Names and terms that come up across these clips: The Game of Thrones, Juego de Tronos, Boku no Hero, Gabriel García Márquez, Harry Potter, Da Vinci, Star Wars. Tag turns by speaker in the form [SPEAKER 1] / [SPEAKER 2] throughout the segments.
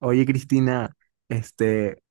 [SPEAKER 1] Oye, Cristina, este,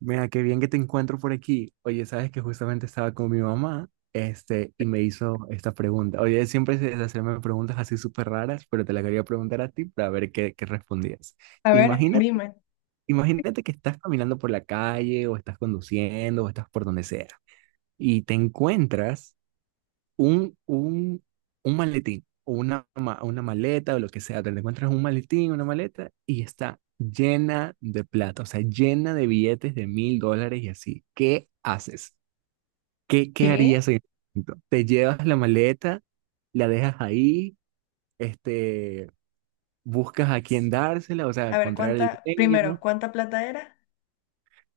[SPEAKER 1] mira, qué bien que te encuentro por aquí. Oye, sabes que justamente estaba con mi mamá, y me hizo esta pregunta. Oye, ella siempre se hacerme preguntas así súper raras, pero te la quería preguntar a ti para ver qué respondías.
[SPEAKER 2] A ver,
[SPEAKER 1] Imagínate,
[SPEAKER 2] dime.
[SPEAKER 1] imagínate que estás caminando por la calle, o estás conduciendo, o estás por donde sea, y te encuentras un, un, un maletín o una maleta o lo que sea, te encuentras un maletín, una maleta y está llena de plata, o sea, llena de billetes de mil dólares y así. ¿Qué haces? Qué
[SPEAKER 2] ¿Qué?
[SPEAKER 1] harías en ese momento? ¿Te llevas la maleta, la dejas ahí, este, buscas a quién dársela, o sea,
[SPEAKER 2] A ver,
[SPEAKER 1] encontrar el
[SPEAKER 2] ¿cuánta, primero,
[SPEAKER 1] dueño?
[SPEAKER 2] cuánta plata era?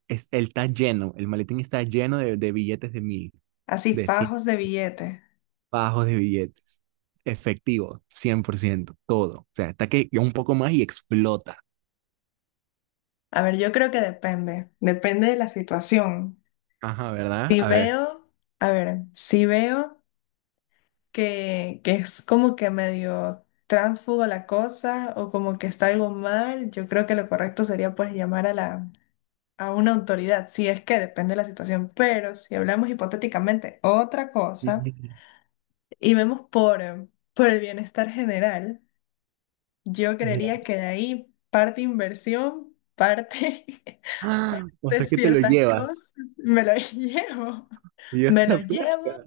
[SPEAKER 1] Es, él está lleno, el maletín está lleno de billetes de mil,
[SPEAKER 2] Así,
[SPEAKER 1] de cien.
[SPEAKER 2] fajos de billete.
[SPEAKER 1] Bajos de billetes. Efectivo, 100%, todo. O sea, está que un poco más y explota.
[SPEAKER 2] A ver, yo creo que depende de la situación.
[SPEAKER 1] Ajá, ¿verdad?
[SPEAKER 2] Si
[SPEAKER 1] A ver.
[SPEAKER 2] veo, si veo que, es como que medio tránsfugo la cosa o como que está algo mal, yo creo que lo correcto sería pues llamar a a una autoridad, si es que depende de la situación. Pero si hablamos hipotéticamente otra cosa y vemos por el bienestar general. Yo
[SPEAKER 1] Ya.
[SPEAKER 2] creería que de ahí parte inversión, parte,
[SPEAKER 1] Ah, o
[SPEAKER 2] parte
[SPEAKER 1] sea que te lo
[SPEAKER 2] ciertas
[SPEAKER 1] llevas.
[SPEAKER 2] cosas, me lo llevo,
[SPEAKER 1] Dios
[SPEAKER 2] me lo
[SPEAKER 1] la
[SPEAKER 2] llevo
[SPEAKER 1] plata.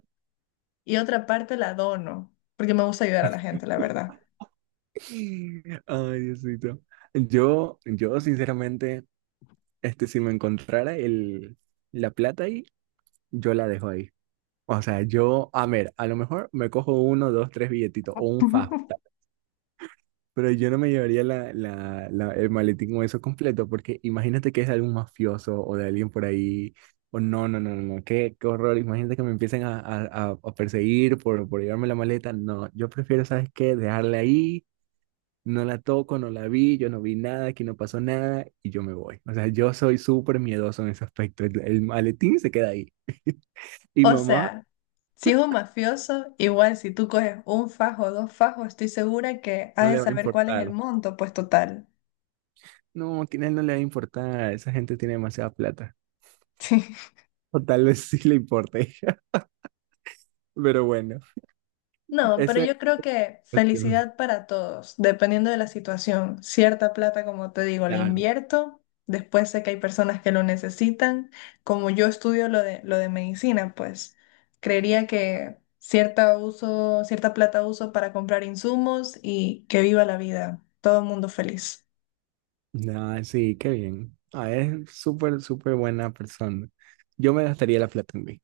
[SPEAKER 2] y otra parte la dono, porque me gusta ayudar a la gente, la verdad.
[SPEAKER 1] Ay, Diosito. Yo sinceramente, si me encontrara la plata ahí, yo la dejo ahí. O sea, yo, a ver, a lo mejor me cojo uno, dos, tres billetitos o un fajo. Pero yo no me llevaría el maletín o eso completo, porque imagínate que es de algún mafioso o de alguien por ahí. O no, no, no, no, no, qué horror. Imagínate que me empiecen a perseguir por llevarme la maleta. No, yo prefiero, ¿sabes qué? Dejarla ahí, no la toco, no la vi, yo no vi nada, aquí no pasó nada y yo me voy. O sea, yo soy súper miedoso en ese aspecto. El maletín se queda ahí. Y
[SPEAKER 2] O
[SPEAKER 1] mamá
[SPEAKER 2] sea, si es un mafioso, igual si tú coges un fajo o dos fajos, estoy segura que
[SPEAKER 1] no
[SPEAKER 2] has de
[SPEAKER 1] le va a
[SPEAKER 2] saber cuál es el
[SPEAKER 1] importar.
[SPEAKER 2] monto, pues total.
[SPEAKER 1] No, a él no le va a importar. Esa gente tiene demasiada plata. O tal vez sí le importe. Pero bueno,
[SPEAKER 2] No, pero
[SPEAKER 1] ese...
[SPEAKER 2] yo creo que felicidad para todos, dependiendo de la situación. Cierta plata, como te digo, la
[SPEAKER 1] Claro.
[SPEAKER 2] invierto. Después sé que hay personas que lo necesitan. Como yo estudio lo de medicina, pues creería que cierta uso, cierta plata uso para comprar insumos y que viva la vida. Todo el mundo feliz.
[SPEAKER 1] No, sí, qué bien. Ah, es súper, súper buena persona. Yo me gastaría la plata en mí.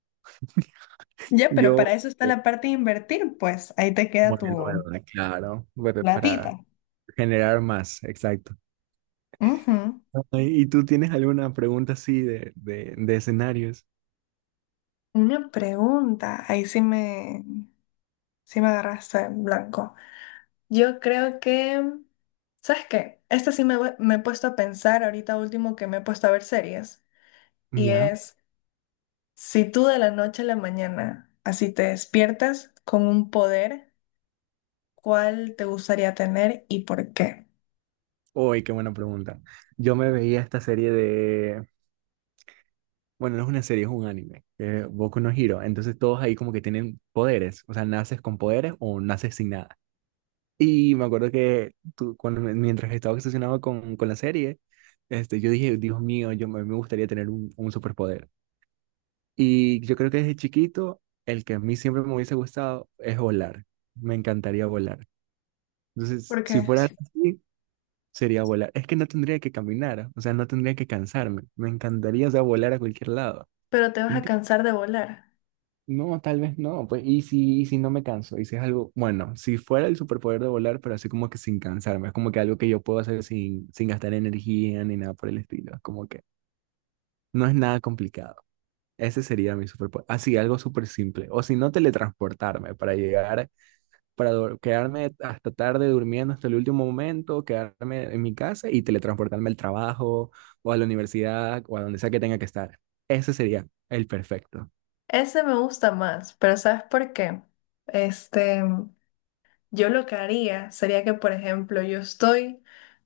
[SPEAKER 2] Ya, pero
[SPEAKER 1] Yo...
[SPEAKER 2] para eso está
[SPEAKER 1] eh,
[SPEAKER 2] la parte de invertir, pues ahí te queda
[SPEAKER 1] bueno,
[SPEAKER 2] tu
[SPEAKER 1] bueno, claro, pero para
[SPEAKER 2] platita.
[SPEAKER 1] generar más, exacto.
[SPEAKER 2] Ujú.
[SPEAKER 1] Ay, ¿y tú tienes alguna pregunta así de escenarios?
[SPEAKER 2] Una pregunta, sí me agarraste en blanco. Yo creo que... ¿Sabes qué? Esta sí me, voy- Me he puesto a pensar ahorita último que me he puesto a ver series. Y
[SPEAKER 1] ¿Ya?
[SPEAKER 2] es, si tú de la noche a la mañana así te despiertas con un poder, ¿cuál te gustaría tener y por qué?
[SPEAKER 1] Uy, qué buena pregunta. Yo me veía esta serie de... Bueno, no es una serie, es un anime, que es Boku no Hero. Entonces todos ahí como que tienen poderes. O sea, naces con poderes o naces sin nada. Y me acuerdo que tú, cuando, mientras estaba obsesionado con la serie, yo dije, Dios mío, me gustaría tener un superpoder. Y yo creo que desde chiquito, el que a mí siempre me hubiese gustado es volar. Me encantaría volar. Entonces,
[SPEAKER 2] ¿Por
[SPEAKER 1] si
[SPEAKER 2] qué?
[SPEAKER 1] fuera así, sería volar. Es que no tendría que caminar, o sea, no tendría que cansarme. Me encantaría, o sea, volar a cualquier lado.
[SPEAKER 2] Pero te vas a cansar de volar.
[SPEAKER 1] No, tal vez no, pues, y si no me canso, y si es algo, bueno, si fuera el superpoder de volar, pero así como que sin cansarme, es como que algo que yo puedo hacer sin gastar energía ni nada por el estilo, es como que no es nada complicado. Ese sería mi superpoder, así, algo súper simple, o si no, teletransportarme para llegar, quedarme hasta tarde durmiendo hasta el último momento, quedarme en mi casa y teletransportarme al trabajo, o a la universidad, o a donde sea que tenga que estar. Ese sería el perfecto.
[SPEAKER 2] Ese me gusta más, pero ¿sabes por qué? Este... Yo lo que haría sería que, por ejemplo, yo estoy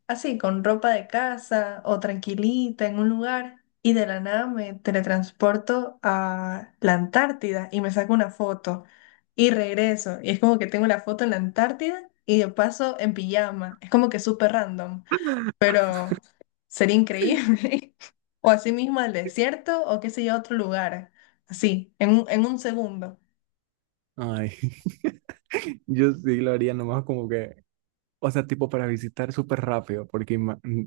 [SPEAKER 2] así con ropa de casa o tranquilita en un lugar y de la nada me teletransporto a la Antártida y me saco una foto y regreso. Y es como que tengo la foto en la Antártida y de paso en pijama. Es como que súper random, pero sería increíble. O así mismo al desierto o qué sé yo, a otro lugar. Así, en un segundo.
[SPEAKER 1] Ay, yo sí lo haría nomás como que, o sea, tipo para visitar súper rápido, porque,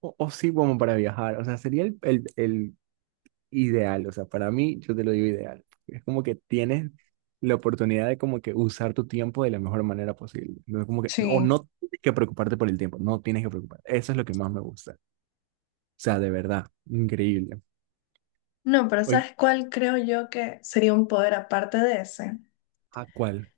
[SPEAKER 1] o sí como para viajar, o sea, sería el ideal, o sea, para mí yo te lo digo ideal, es como que tienes la oportunidad de como que usar tu tiempo de la mejor manera posible, no es como que, o
[SPEAKER 2] Sí.
[SPEAKER 1] no tienes que preocuparte por el tiempo, no tienes que preocuparte, eso es lo que más me gusta, o sea, de verdad, increíble.
[SPEAKER 2] No, pero
[SPEAKER 1] Oye,
[SPEAKER 2] ¿sabes cuál creo yo que sería un poder aparte de ese?
[SPEAKER 1] ¿a cuál?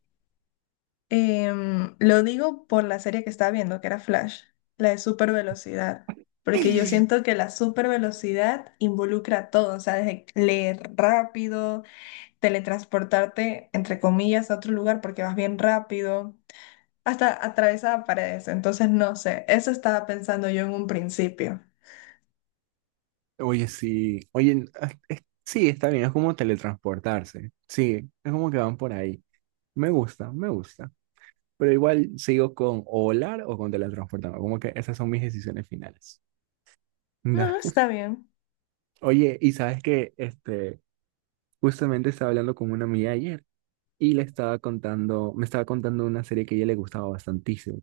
[SPEAKER 2] Lo digo por la serie que estaba viendo, que era Flash, la de super velocidad, porque yo siento que la super velocidad involucra todo, o sea, desde leer rápido, teletransportarte, entre comillas, a otro lugar porque vas bien rápido, hasta atravesar paredes, entonces no sé, eso estaba pensando yo en un principio.
[SPEAKER 1] Oye, sí. Oye, ah, sí, está bien. Es como teletransportarse. Sí, es como que van por ahí. Me gusta, me gusta. Pero igual sigo con o volar o con teletransportarme. Como que esas son mis decisiones finales. Da.
[SPEAKER 2] No, está bien.
[SPEAKER 1] Oye, y sabes que justamente estaba hablando con una amiga ayer y le estaba contando, me estaba contando una serie que a ella le gustaba bastantísimo.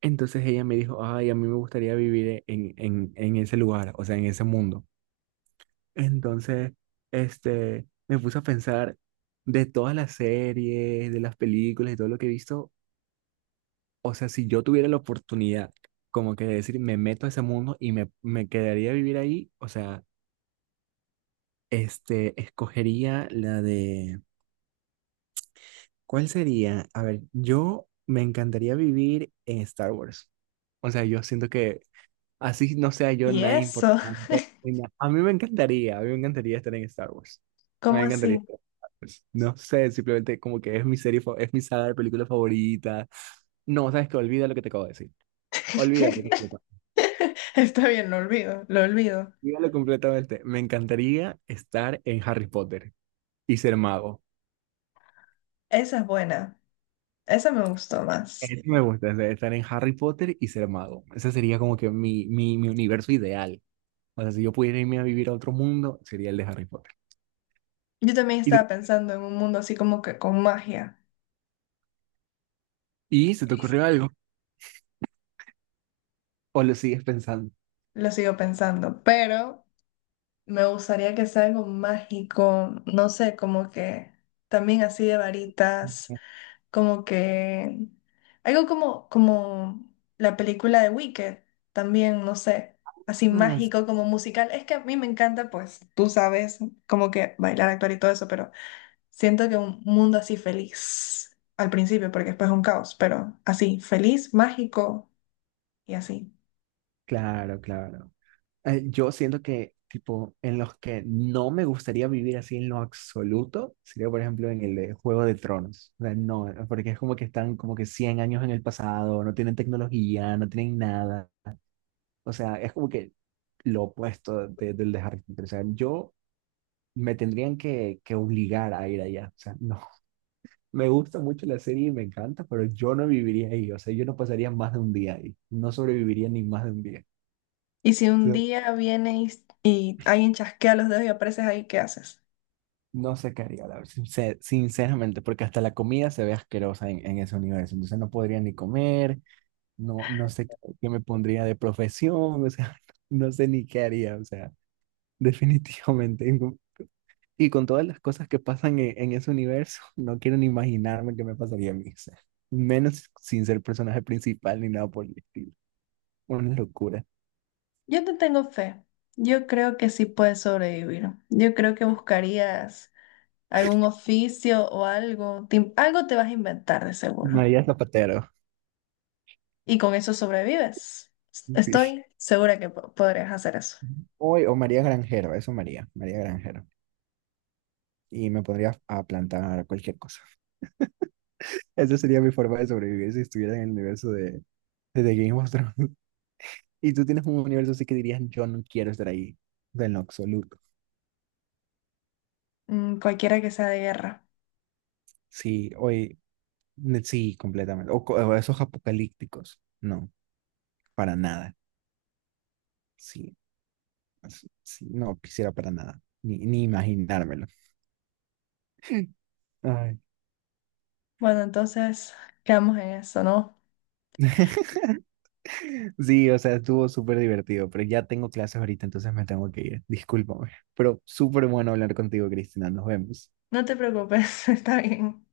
[SPEAKER 1] Entonces ella me dijo, ay, a mí me gustaría vivir en ese lugar, o sea, en ese mundo. Entonces, me puse a pensar de todas las series, de las películas y todo lo que he visto, o sea, si yo tuviera la oportunidad como que de decir, me meto a ese mundo y me quedaría a vivir ahí, o sea, escogería la de, ¿cuál sería? A ver, yo me encantaría vivir en Star Wars. O sea, yo siento que así no sea yo
[SPEAKER 2] ¿Y
[SPEAKER 1] nada
[SPEAKER 2] eso?
[SPEAKER 1] importante ni nada. A mí me encantaría, a mí me encantaría estar en Star Wars. A mí
[SPEAKER 2] ¿Cómo
[SPEAKER 1] me encantaría
[SPEAKER 2] así?
[SPEAKER 1] estar en Star Wars. No sé, simplemente como que es mi serie, es mi saga de película favorita. No, sabes que olvida lo que te acabo de decir. Olvídalo completamente.
[SPEAKER 2] Está bien, lo olvido, lo olvido.
[SPEAKER 1] Olvídalo completamente. Me encantaría estar en Harry Potter y ser mago.
[SPEAKER 2] Esa es buena, esa me gustó más.
[SPEAKER 1] Eso me gusta, o sea, estar en Harry Potter y ser mago. Ese sería como que mi universo ideal. O sea, si yo pudiera irme a vivir a otro mundo, sería el de Harry Potter.
[SPEAKER 2] Yo también
[SPEAKER 1] ¿Y,
[SPEAKER 2] estaba pensando en un mundo así como que con magia,
[SPEAKER 1] y se te ocurrió algo? ¿O lo sigues pensando?
[SPEAKER 2] lo sigo pensando, pero me gustaría que sea algo mágico, no sé, como que también así de varitas. Como que algo como la película de Wicked, también, no sé, así
[SPEAKER 1] Ah,
[SPEAKER 2] mágico como musical. Es que a mí me encanta, pues, tú sabes, como que bailar, actuar y todo eso, pero siento que un mundo así feliz al principio, porque después es un caos, pero así, feliz, mágico y así.
[SPEAKER 1] claro, claro. Yo siento que, tipo, en los que no me gustaría vivir así en lo absoluto, sería, por ejemplo, en el de Juego de Tronos. O sea, no, porque es como que están como que 100 años en el pasado, no tienen tecnología, no tienen nada. O sea, es como que lo opuesto del de Harry Potter. O sea, yo me tendrían que obligar a ir allá. O sea, no. Me gusta mucho la serie y me encanta, pero yo no viviría ahí. O sea, yo no pasaría más de un día ahí. No sobreviviría ni más de un día.
[SPEAKER 2] Y si un día vienes alguien chasquea los dedos y apareces ahí, ¿qué haces?
[SPEAKER 1] No sé qué haría, la verdad, sinceramente, porque hasta la comida se ve asquerosa en ese universo. Entonces no podría ni comer, no, no sé qué qué me pondría de profesión, o sea, no sé ni qué haría, o sea, definitivamente no. Y con todas las cosas que pasan en ese universo, no quiero ni imaginarme qué me pasaría a mí, o sea, menos sin ser personaje principal ni nada por el estilo. Una locura.
[SPEAKER 2] Yo te tengo fe. Yo creo que sí puedes sobrevivir. Yo creo que buscarías algún oficio o algo. Algo te vas a inventar de seguro.
[SPEAKER 1] María Zapatero.
[SPEAKER 2] Y con eso sobrevives.
[SPEAKER 1] Sí.
[SPEAKER 2] Estoy segura que podrías hacer eso.
[SPEAKER 1] Hoy, o María Granjero, eso María, María Granjero. Y me podría a plantar cualquier cosa. Esa sería mi forma de sobrevivir si estuviera en el universo de The Game of Thrones. Y tú tienes un universo así que dirías, yo no quiero estar ahí, de en lo absoluto.
[SPEAKER 2] Mm, cualquiera que sea de guerra.
[SPEAKER 1] Sí, hoy, sí, completamente. O, o esos apocalípticos, no, para nada. Sí, sí, no quisiera para nada, ni imaginármelo. Ay.
[SPEAKER 2] Bueno, entonces quedamos en eso, ¿no?
[SPEAKER 1] Sí, o sea, estuvo súper divertido, pero ya tengo clases ahorita, entonces me tengo que ir. Discúlpame, pero súper bueno hablar contigo, Cristina. Nos vemos.
[SPEAKER 2] No te preocupes, está bien.